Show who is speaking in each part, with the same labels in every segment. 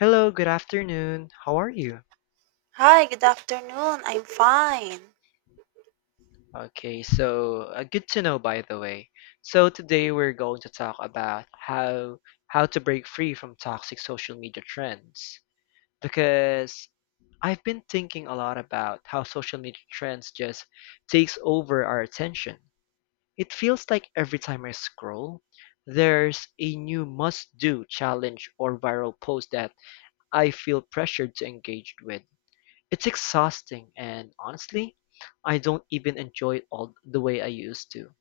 Speaker 1: Hello, good afternoon. How are you?
Speaker 2: Hi, good afternoon. I'm fine.
Speaker 1: Okay, so good to know by the way. So today we're going to talk about how to break free from toxic social media trends because I've been thinking a lot about how social media trends just takes over our attention. It feels like every time I scroll, there's a new must-do challenge or viral post that I feel pressured to engage with. It's exhausting and honestly, I don't even enjoy it all the way I used to.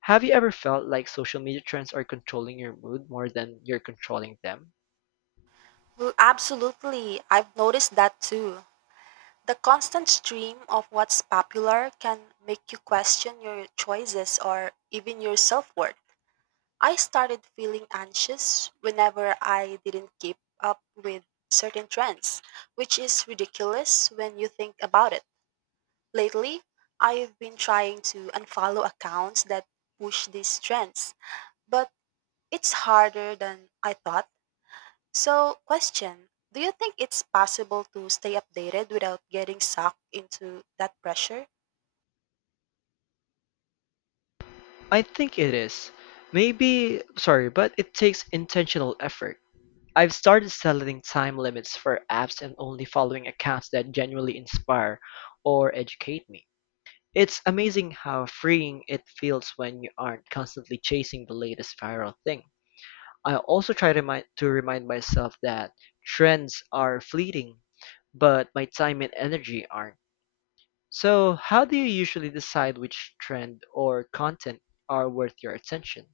Speaker 1: Have you ever felt like social media trends are controlling your mood more than you're controlling them?
Speaker 2: Well, absolutely. I've noticed that too. The constant stream of what's popular can make you question your choices or even your self worth. I started feeling anxious whenever I didn't keep up with certain trends, which is ridiculous when you think about it. Lately, I've been trying to unfollow accounts that push these trends, but it's harder than I thought. So, question, do you think it's possible to stay updated without getting sucked into that pressure?
Speaker 1: I think it is. Maybe, sorry, but it takes intentional effort. I've started setting time limits for apps and only following accounts that genuinely inspire or educate me. It's amazing how freeing it feels when you aren't constantly chasing the latest viral thing. I also try to remind myself that trends are fleeting, but my time and energy aren't. So, how do you usually decide which trend or content are worth your attention?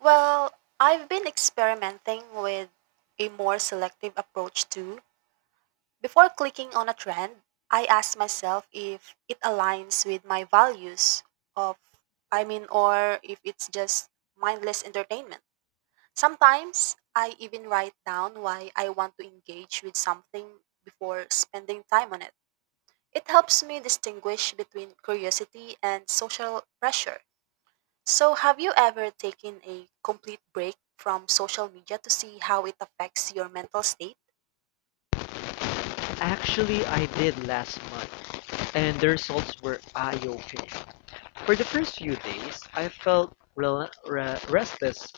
Speaker 2: Well, I've been experimenting with a more selective approach too. Before clicking on a trend, I ask myself if it aligns with my values of, I mean, or if it's just mindless entertainment. Sometimes I even write down why I want to engage with something before spending time on it. It helps me distinguish between curiosity and social pressure. So, have you ever taken a complete break from social media to see how it affects your mental state?
Speaker 1: Actually, I did last month, and the results were eye opening. For the first few days, I felt restless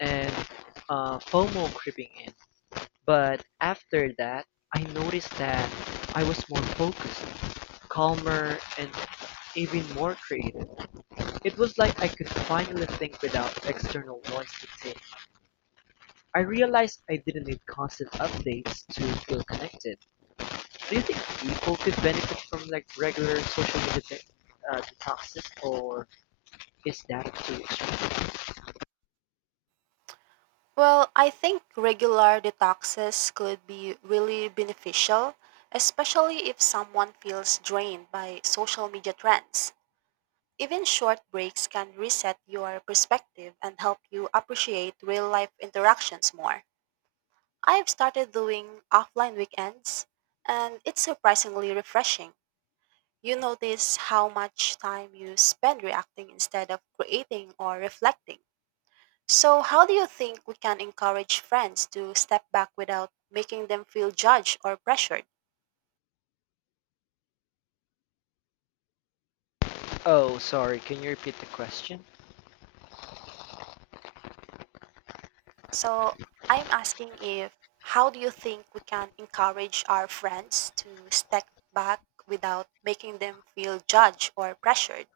Speaker 1: and FOMO creeping in. But after that, I noticed that I was more focused, calmer, and even more creative. It was like I could finally think without external noise dictating. I realized I didn't need constant updates to feel connected. Do you think people could benefit from like regular social media detoxes, or is that too extreme?
Speaker 2: Well, I think regular detoxes could be really beneficial, especially if someone feels drained by social media trends. Even short breaks can reset your perspective and help you appreciate real life interactions more. I've started doing offline weekends, and it's surprisingly refreshing. You notice how much time you spend reacting instead of creating or reflecting. So, how do you think we can encourage friends to step back without making them feel judged or pressured?
Speaker 1: Oh, sorry, can you repeat the question?
Speaker 2: So, I'm asking if how do you think we can encourage our friends to step back without making them feel judged or pressured?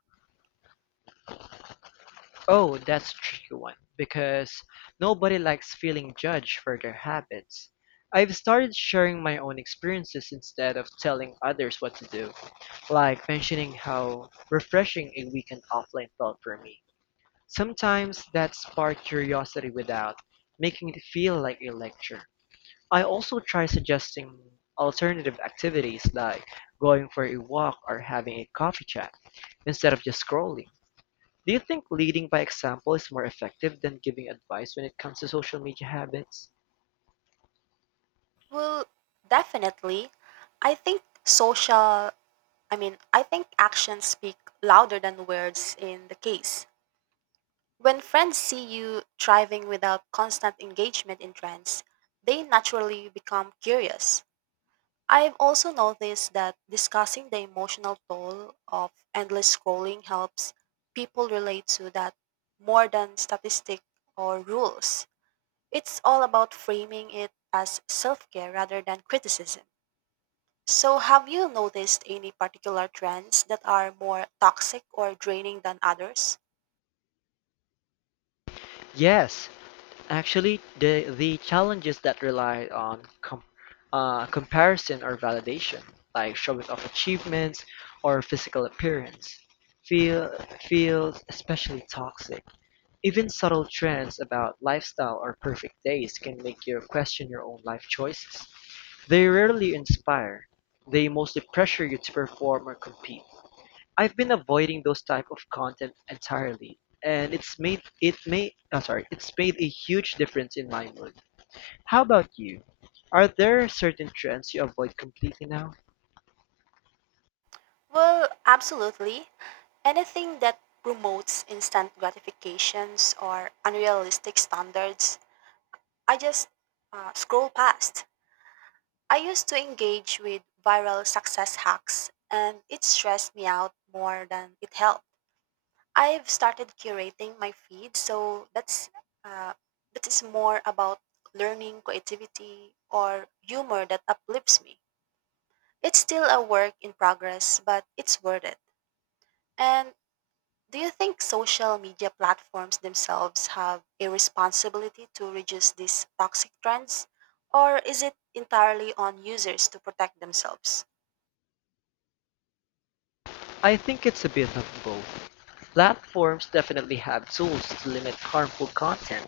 Speaker 1: Oh, that's a tricky one because nobody likes feeling judged for their habits. I've started sharing my own experiences instead of telling others what to do, like mentioning how refreshing a weekend offline felt for me. Sometimes that sparked curiosity without making it feel like a lecture. I also try suggesting alternative activities like going for a walk or having a coffee chat instead of just scrolling. Do you think leading by example is more effective than giving advice when it comes to social media habits?
Speaker 2: Well, definitely. I think social, I mean, I think actions speak louder than words in the case. When friends see you thriving without constant engagement in trends, they naturally become curious. I've also noticed that discussing the emotional toll of endless scrolling helps people relate to that more than statistics or rules. It's all about framing it as self care rather than criticism. So, have you noticed any particular trends that are more toxic or draining than others?
Speaker 1: Yes. Actually, the challenges that rely on comparison or validation, like showing off achievements or physical appearance, feel feels especially toxic. Even subtle trends about lifestyle or perfect days can make you question your own life choices. They rarely inspire. They mostly pressure you to perform or compete. I've been avoiding those type of content entirely, and it's made it may oh, sorry, it's made a huge difference in my mood. How about you? Are there certain trends you avoid completely now?
Speaker 2: Well, absolutely. Anything that promotes instant gratifications or unrealistic standards, I just scroll past. I used to engage with viral success hacks, and it stressed me out more than it helped. I've started curating my feed, so uh, that is more about learning, creativity, or humor that uplifts me. It's still a work in progress, but it's worth it. And do you think social media platforms themselves have a responsibility to reduce these toxic trends, or is it entirely on users to protect themselves?
Speaker 1: I think it's a bit of both. Platforms definitely have tools to limit harmful content,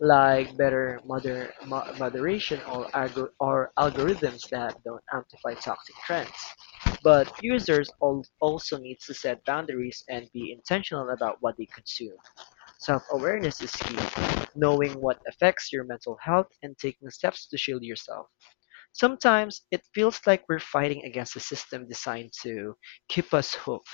Speaker 1: like better moderation or, algorithms that don't amplify toxic trends. But users also need to set boundaries and be intentional about what they consume. Self-awareness is key. Knowing what affects your mental health and taking steps to shield yourself. Sometimes it feels like we're fighting against a system designed to keep us hooked.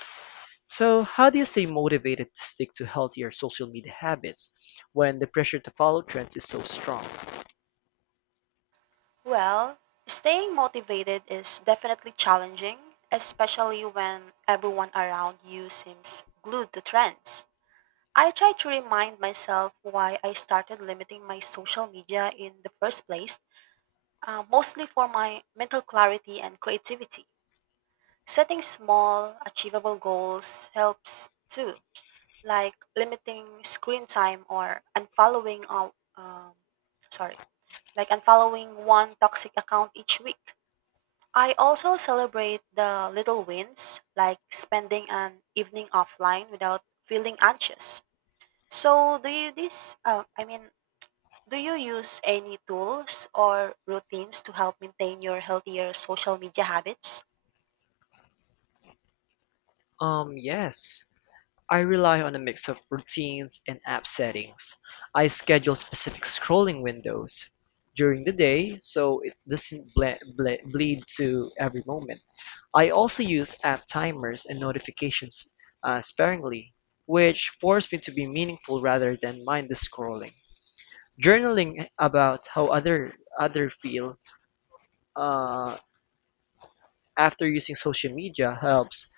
Speaker 1: So, how do you stay motivated to stick to healthier social media habits when the pressure to follow trends is so strong?
Speaker 2: Well, staying motivated is definitely challenging, especially when everyone around you seems glued to trends. I try to remind myself why I started limiting my social media in the first place, mostly for my mental clarity and creativity. Setting small, achievable goals helps too, like limiting screen time or unfollowing, um, sorry, like unfollowing one toxic account each week. I also celebrate the little wins, like spending an evening offline without feeling anxious. So, do you this? I mean, do you use any tools or routines to help maintain your healthier social media habits?
Speaker 1: Yes. I rely on a mix of routines and app settings. I schedule specific scrolling windows during the day so it doesn't bleed to every moment. I also use app timers and notifications sparingly, which force me to be meaningful rather than mindless scrolling. Journaling about how other feel uh, after using social media helps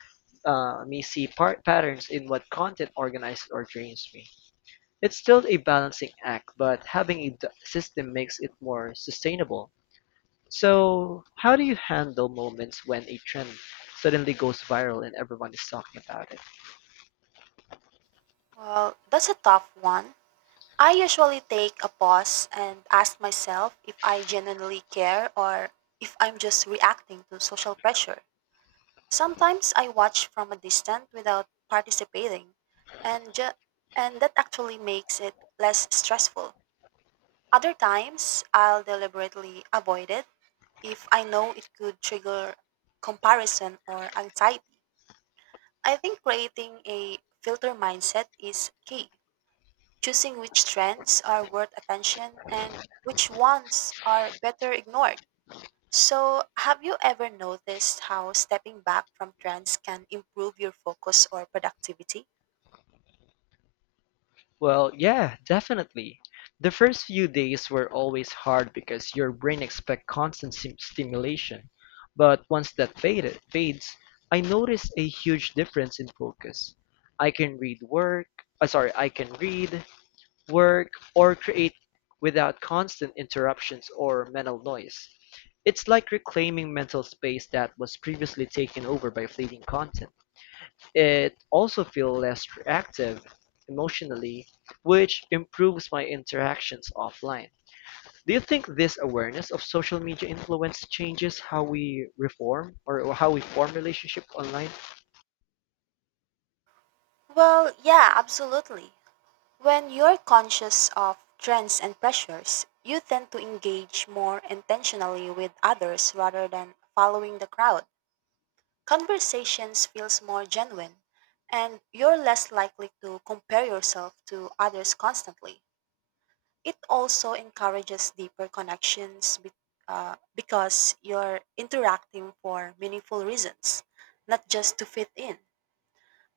Speaker 1: me see patterns in what content organizes or drains me. It's still a balancing act, but having a system makes it more sustainable. So, how do you handle moments when a trend suddenly goes viral and everyone is talking about it?
Speaker 2: Well, that's a tough one. I usually take a pause and ask myself if I genuinely care or if I'm just reacting to social pressure. Sometimes I watch from a distance without participating, and ju- and that actually makes it less stressful. Other times, I'll deliberately avoid it if I know it could trigger comparison or anxiety. I think creating a filter mindset is key. Choosing which trends are worth attention and which ones are better ignored. So, have you ever noticed how stepping back from trends can improve your focus or productivity?
Speaker 1: Well, yeah, definitely. The first few days were always hard because your brain expects constant stimulation. But once that fades, I noticed a huge difference in focus. I can read work, I can read, work, or create without constant interruptions or mental noise. It's like reclaiming mental space that was previously taken over by fleeting content. It also feels less reactive emotionally, which improves my interactions offline. Do you think this awareness of social media influence changes how we form relationships online?
Speaker 2: Well, yeah, absolutely. When you're conscious of trends and pressures, you tend to engage more intentionally with others rather than following the crowd. Conversations feels more genuine, and you're less likely to compare yourself to others constantly. It also encourages deeper connections because you're interacting for meaningful reasons, not just to fit in.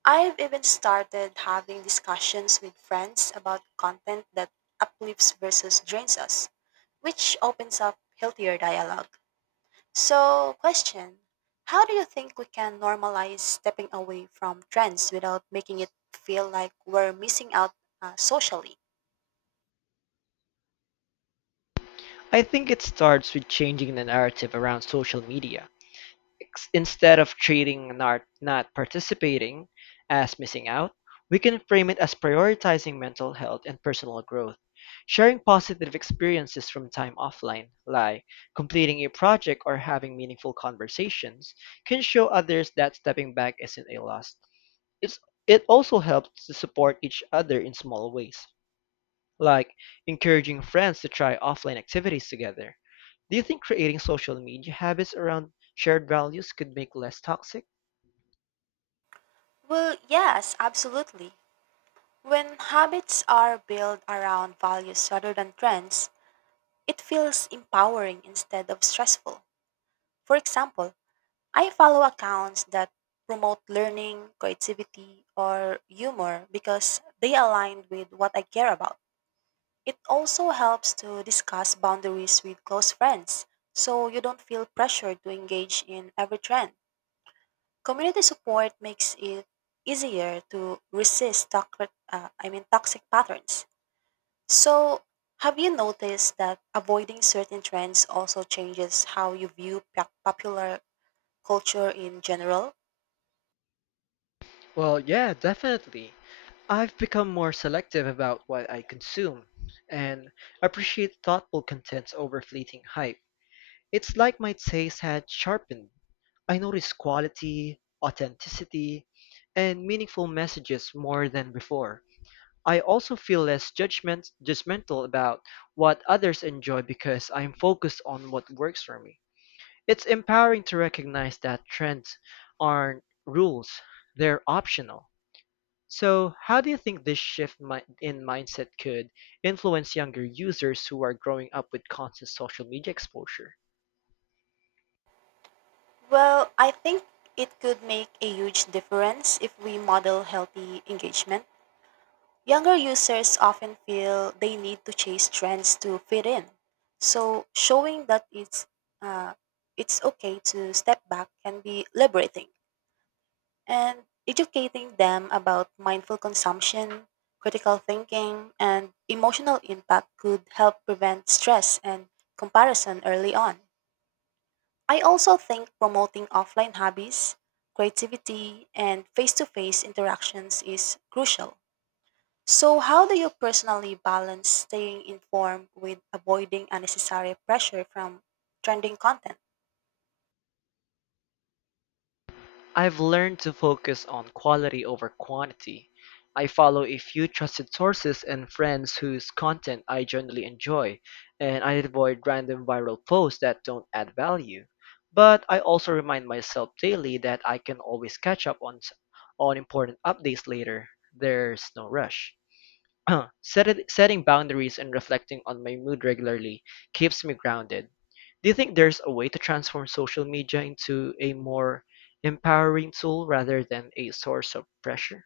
Speaker 2: I've even started having discussions with friends about content that uplifts versus drains us, which opens up healthier dialogue. So, question, how do you think we can normalize stepping away from trends without making it feel like we're missing out socially?
Speaker 1: I think it starts with changing the narrative around social media. Instead of treating not participating as missing out, we can frame it as prioritizing mental health and personal growth. Sharing positive experiences from time offline, like completing a project or having meaningful conversations, can show others that stepping back isn't a loss. It's, it also helps to support each other in small ways like encouraging friends to try offline activities together. Do you think creating social media habits around shared values could make less toxic?
Speaker 2: Well, yes, absolutely. When habits are built around values rather than trends, it feels empowering instead of stressful. For example, I follow accounts that promote learning, creativity, or humor because they align with what I care about. It also helps to discuss boundaries with close friends so you don't feel pressured to engage in every trend. Community support makes it easier to resist toxic, I mean toxic patterns. So, have you noticed that avoiding certain trends also changes how you view popular culture in general?
Speaker 1: Well, yeah, definitely. I've become more selective about what I consume and appreciate thoughtful content over fleeting hype. It's like my taste had sharpened. I notice quality, authenticity, and meaningful messages more than before. I also feel judgmental about what others enjoy because I'm focused on what works for me. It's empowering to recognize that trends aren't rules, they're optional. So, how do you think this shift in mindset could influence younger users who are growing up with constant social media exposure?
Speaker 2: Well, I think it could make a huge difference if we model healthy engagement. Younger users often feel they need to chase trends to fit in. So, showing that uh, it's okay to step back can be liberating. And educating them about mindful consumption, critical thinking, and emotional impact could help prevent stress and comparison early on. I also think promoting offline hobbies, creativity, and face to face interactions is crucial. So, how do you personally balance staying informed with avoiding unnecessary pressure from trending content?
Speaker 1: I've learned to focus on quality over quantity. I follow a few trusted sources and friends whose content I generally enjoy, and I avoid random viral posts that don't add value. But I also remind myself daily that I can always catch up on important updates later. There's no rush. Setting boundaries and reflecting on my mood regularly keeps me grounded. Do you think there's a way to transform social media into a more empowering tool rather than a source of pressure?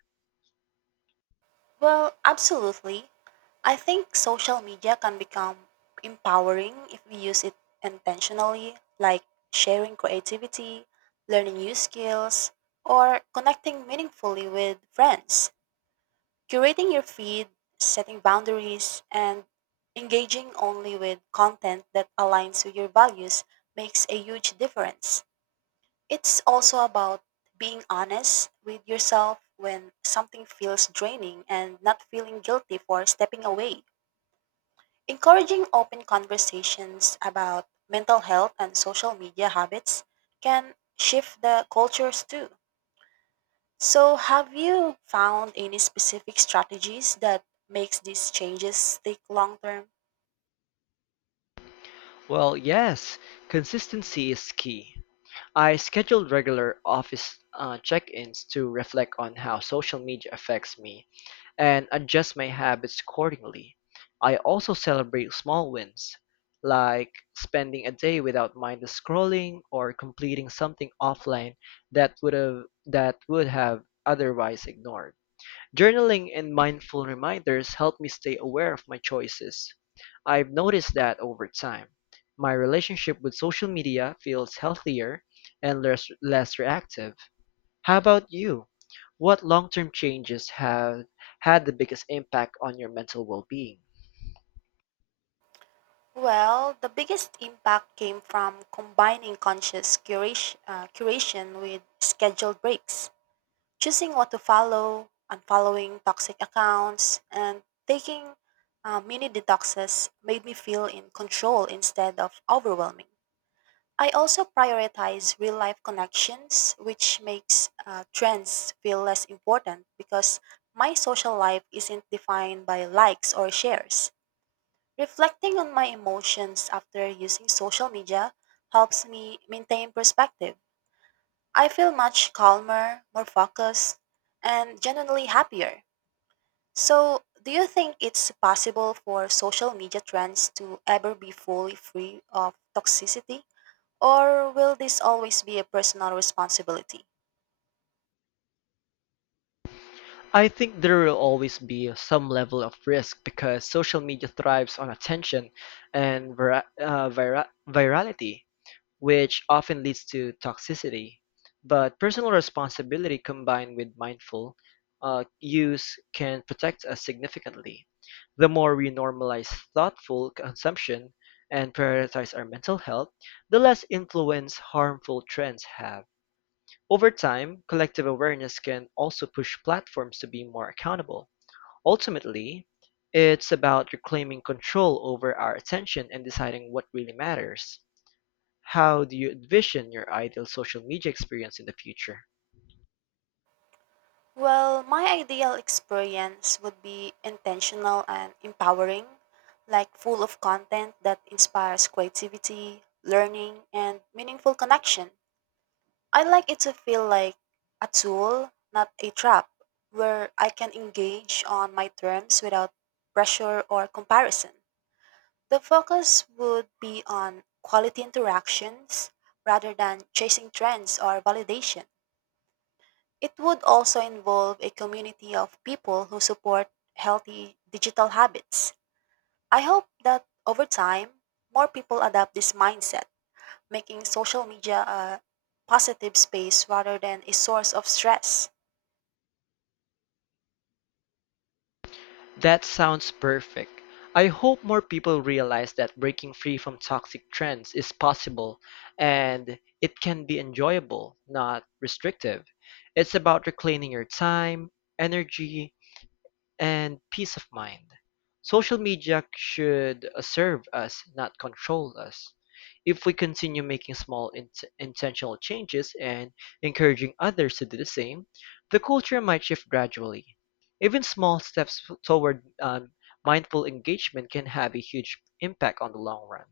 Speaker 2: Well, absolutely. I think social media can become empowering if we use it intentionally, like sharing creativity, learning new skills, or connecting meaningfully with friends. Curating your feed, setting boundaries, and engaging only with content that aligns with your values makes a huge difference. It's also about being honest with yourself when something feels draining and not feeling guilty for stepping away. Encouraging open conversations about mental health and social media habits can shift the cultures too. So, have you found any specific strategies that makes these changes stick long term?
Speaker 1: Well, yes, consistency is key. I schedule regular office check-ins to reflect on how social media affects me and adjust my habits accordingly. I also celebrate small wins, like spending a day without mindless scrolling or completing something offline that would have otherwise ignored. Journaling and mindful reminders help me stay aware of my choices. I've noticed that over time, my relationship with social media feels healthier and less reactive. How about you? What long term changes have had the biggest impact on your mental well being?
Speaker 2: Well, the biggest impact came from combining conscious curation with scheduled breaks. Choosing what to follow, unfollowing toxic accounts, and taking mini detoxes made me feel in control instead of overwhelming. I also prioritize real life connections, which makes trends feel less important because my social life isn't defined by likes or shares. Reflecting on my emotions after using social media helps me maintain perspective. I feel much calmer, more focused, and genuinely happier. So, do you think it's possible for social media trends to ever be fully free of toxicity? Or will this always be a personal responsibility?
Speaker 1: I think there will always be some level of risk because social media thrives on attention and virality, which often leads to toxicity. But personal responsibility combined with mindful use can protect us significantly. The more we normalize thoughtful consumption and prioritize our mental health, the less influence harmful trends have. Over time, collective awareness can also push platforms to be more accountable. Ultimately, it's about reclaiming control over our attention and deciding what really matters. How do you envision your ideal social media experience in the future?
Speaker 2: Well, my ideal experience would be intentional and empowering, like full of content that inspires creativity, learning, and meaningful connection. I like it to feel like a tool, not a trap, where I can engage on my terms without pressure or comparison. The focus would be on quality interactions rather than chasing trends or validation. It would also involve a community of people who support healthy digital habits. I hope that over time, more people adopt this mindset, making social media a positive space rather than a source of stress.
Speaker 1: That sounds perfect. I hope more people realize that breaking free from toxic trends is possible and it can be enjoyable, not restrictive. It's about reclaiming your time, energy, and peace of mind. Social media should serve us, not control us. If we continue making small intentional changes and encouraging others to do the same, the culture might shift gradually. Even small steps toward mindful engagement can have a huge impact on the long run.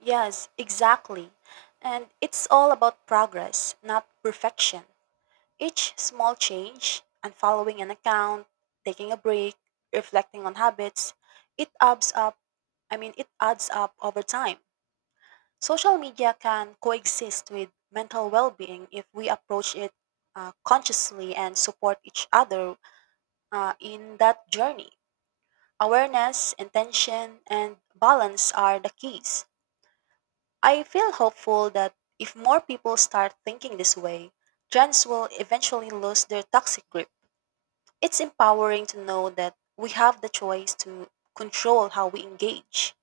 Speaker 2: Yes, exactly. And it's all about progress, not perfection. Each small change, unfollowing an account, taking a break, reflecting on habits, it adds up. it adds up over time. Social media can coexist with mental well being if we approach it consciously and support each other in that journey. Awareness, intention, and balance are the keys. I feel hopeful that if more people start thinking this way, trends will eventually lose their toxic grip. It's empowering to know that we have the choice to control how we engage.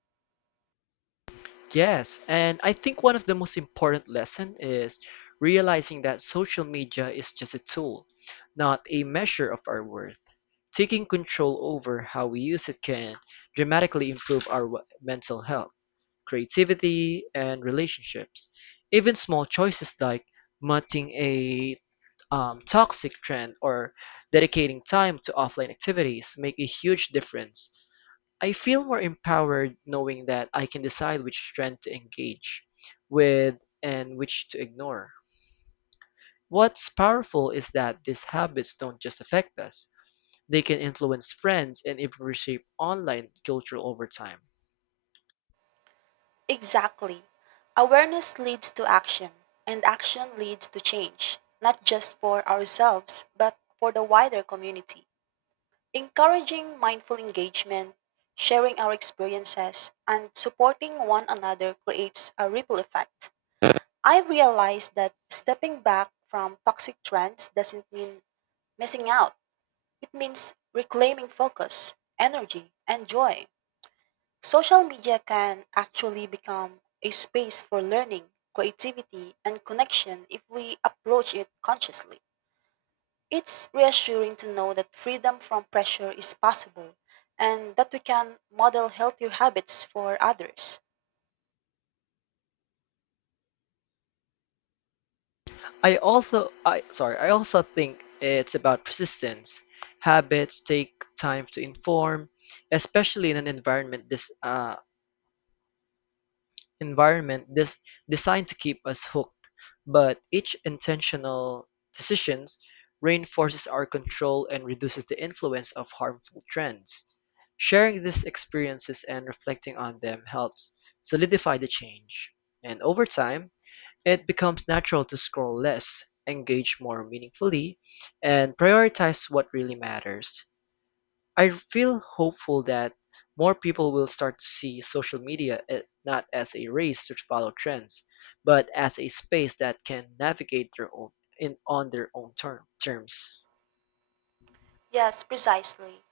Speaker 1: Yes, and I think one of the most important lesson is realizing that social media is just a tool, not a measure of our worth. Taking control over how we use it can dramatically improve our mental health, creativity, and relationships. Even small choices like muting a toxic trend or dedicating time to offline activities make a huge difference. I feel more empowered knowing that I can decide which trend to engage with and which to ignore. What's powerful is that these habits don't just affect us, they can influence friends and even reshape online culture over time.
Speaker 2: Exactly. Awareness leads to action, and action leads to change, not just for ourselves, but for the wider community. Encouraging mindful engagement, sharing our experiences, and supporting one another creates a ripple effect. I realized that stepping back from toxic trends doesn't mean missing out. It means reclaiming focus, energy, and joy. Social media can actually become a space for learning, creativity, and connection if we approach it consciously. It's reassuring to know that freedom from pressure is possible and that we can model healthier habits for others.
Speaker 1: I also think it's about persistence. Habits take time to inform, especially in an environment this environment dis designed to keep us hooked, but each intentional decision reinforces our control and reduces the influence of harmful trends. Sharing these experiences and reflecting on them helps solidify the change. And over time, it becomes natural to scroll less, engage more meaningfully, and prioritize what really matters. I feel hopeful that more people will start to see social media not as a race to follow trends, but as a space that can navigate their own in on their own terms.
Speaker 2: Yes, precisely.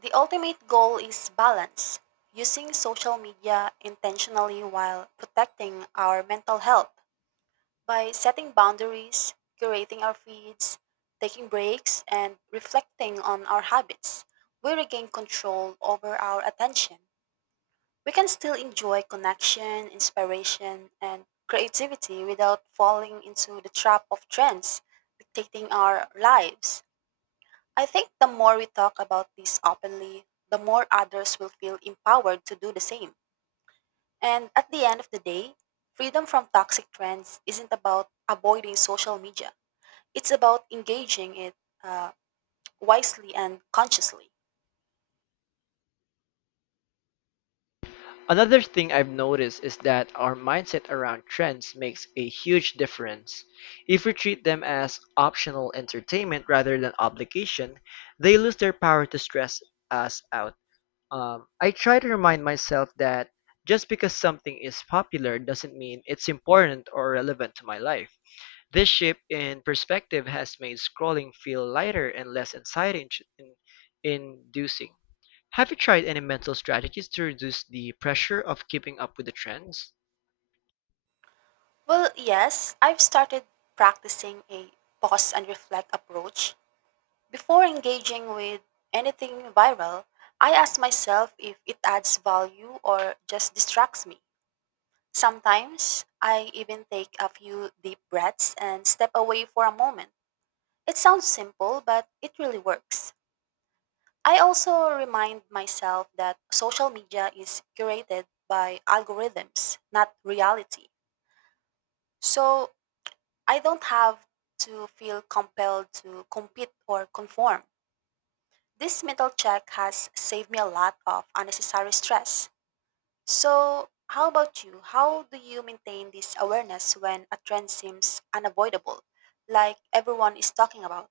Speaker 2: The ultimate goal is balance, using social media intentionally while protecting our mental health by setting boundaries, curating our feeds, taking breaks, and reflecting on our habits. We regain control over our attention. We can still enjoy connection, inspiration, and creativity without falling into the trap of trends dictating our lives. I think the more we talk about this openly, the more others will feel empowered to do the same. And at the end of the day, freedom from toxic trends isn't about avoiding social media, it's about engaging it uh, wisely and consciously.
Speaker 1: Another thing I've noticed is that our mindset around trends makes a huge difference. If we treat them as optional entertainment rather than obligation, they lose their power to stress us out. I try to remind myself that just because something is popular doesn't mean it's important or relevant to my life. This shift in perspective has made scrolling feel lighter and less inducing. Have you tried any mental strategies to reduce the pressure of keeping up with the trends?
Speaker 2: Well, yes, I've started practicing a pause and reflect approach. Before engaging with anything viral, I ask myself if it adds value or just distracts me. Sometimes I even take a few deep breaths and step away for a moment. It sounds simple, but it really works. I also remind myself that social media is curated by algorithms, not reality. So I don't have to feel compelled to compete or conform. This mental check has saved me a lot of unnecessary stress. So, how about you? How do you maintain this awareness when a trend seems unavoidable, like everyone is talking about?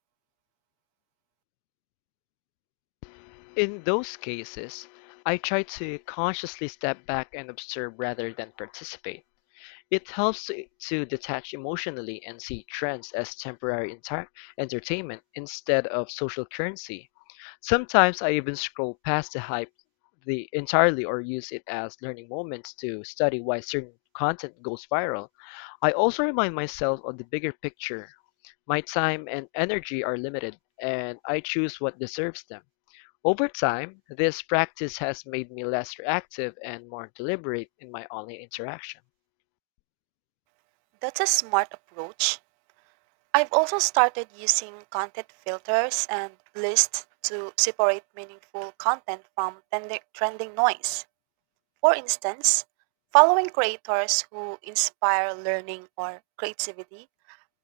Speaker 1: In those cases, I try to consciously step back and observe rather than participate. It helps to detach emotionally and see trends as temporary entertainment instead of social currency. Sometimes I even scroll past the hype the entirely or use it as learning moments to study why certain content goes viral. I also remind myself of the bigger picture. My time and energy are limited, and I choose what deserves them. Over time, this practice has made me less reactive and more deliberate in my online interaction.
Speaker 2: That's a smart approach. I've also started using content filters and lists to separate meaningful content from trending noise. For instance, following creators who inspire learning or creativity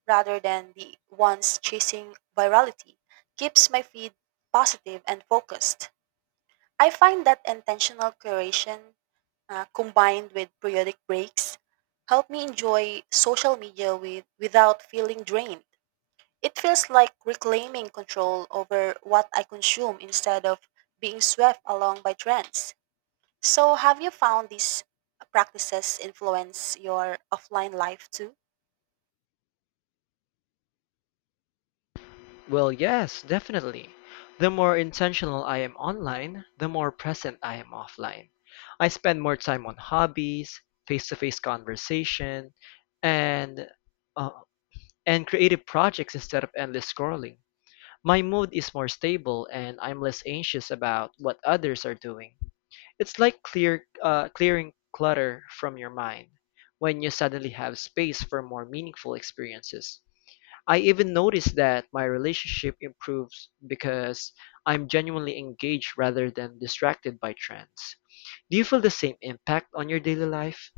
Speaker 2: rather than the ones chasing virality keeps my feed positive and focused. I find that intentional curation combined with periodic breaks help me enjoy social media without feeling drained. It feels like reclaiming control over what I consume instead of being swept along by trends. So, have you found these practices influence your offline life too?
Speaker 1: Well, yes, definitely. The more intentional I am online, the more present I am offline. I spend more time on hobbies, face-to-face conversation, and uh, and creative projects instead of endless scrolling. My mood is more stable, and I'm less anxious about what others are doing. It's like clearing clutter from your mind when you suddenly have space for more meaningful experiences. I even notice that my relationship improves because I'm genuinely engaged rather than distracted by trends. Do you feel the same impact on your daily life?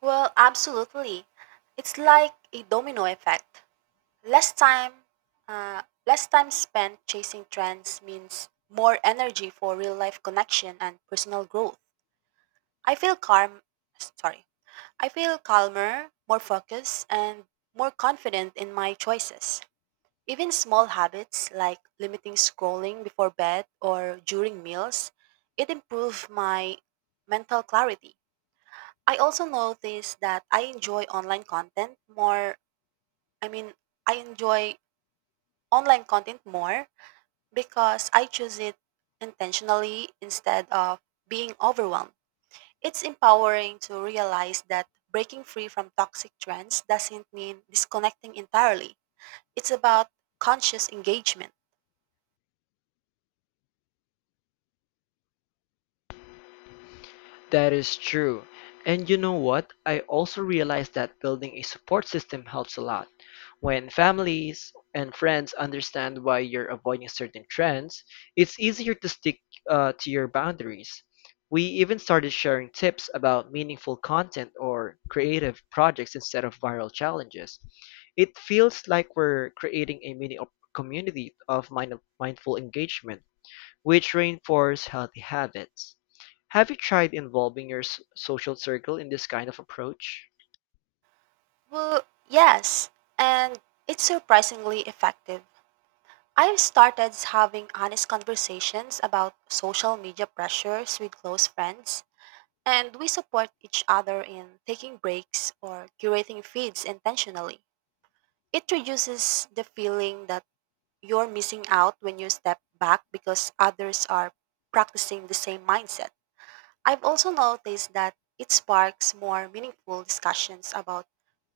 Speaker 2: Well, absolutely. It's like a domino effect. Less time, less time spent chasing trends means more energy for real life connection and personal growth. I feel calm. Sorry, I feel calmer, more focused, and more confident in my choices. Even small habits like limiting scrolling before bed or during meals, it improve my mental clarity. I also notice that I mean, I enjoy online content more because I choose it intentionally instead of being overwhelmed. It's empowering to realize that breaking free from toxic trends doesn't mean disconnecting entirely. It's about conscious engagement.
Speaker 1: That is true. And you know what? I also realized that building a support system helps a lot. When families and friends understand why you're avoiding certain trends, it's easier to stick to your boundaries. We even started sharing tips about meaningful content or creative projects instead of viral challenges. It feels like we're creating a mini community of mindful engagement which reinforce healthy habits. Have you tried involving your social circle in this kind of approach?
Speaker 2: Well, yes, and it's surprisingly effective. I've started having honest conversations about social media pressures with close friends, and we support each other in taking breaks or curating feeds intentionally. It reduces the feeling that you're missing out when you step back because others are practicing the same mindset. I've also noticed that it sparks more meaningful discussions about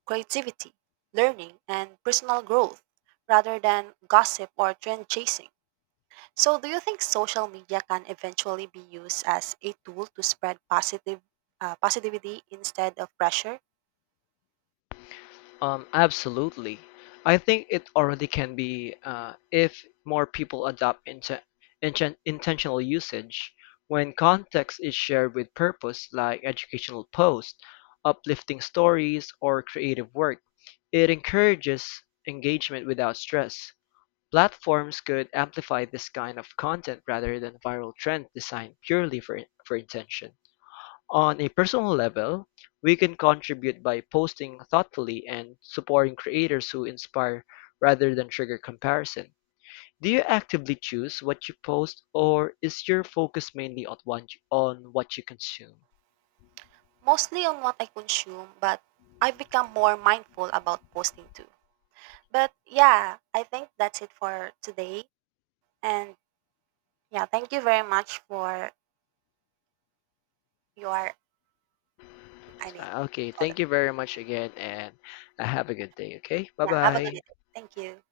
Speaker 2: creativity, learning, and personal growth rather than gossip or trend chasing. So, do you think social media can eventually be used as a tool to spread positive positivity instead of pressure?
Speaker 1: Absolutely. I think it already can be if more people adopt intentional usage. When context is shared with purpose, like educational posts, uplifting stories, or creative work, it encourages engagement without stress. Platforms could amplify this kind of content rather than viral trend designed for intention. On a personal level, we can contribute by posting thoughtfully and supporting creators who inspire rather than trigger comparison. Do you actively choose what you post or is your focus mainly on on what you consume?
Speaker 2: Mostly on what I consume, but I've become more mindful about posting too. But yeah, I think that's it for today. And yeah, thank you very much for your, I mean,
Speaker 1: Okay,
Speaker 2: hold you
Speaker 1: thank you very much again and have a good day, okay?
Speaker 2: yeah, have a good day.
Speaker 1: Bye-bye.
Speaker 2: Thank you.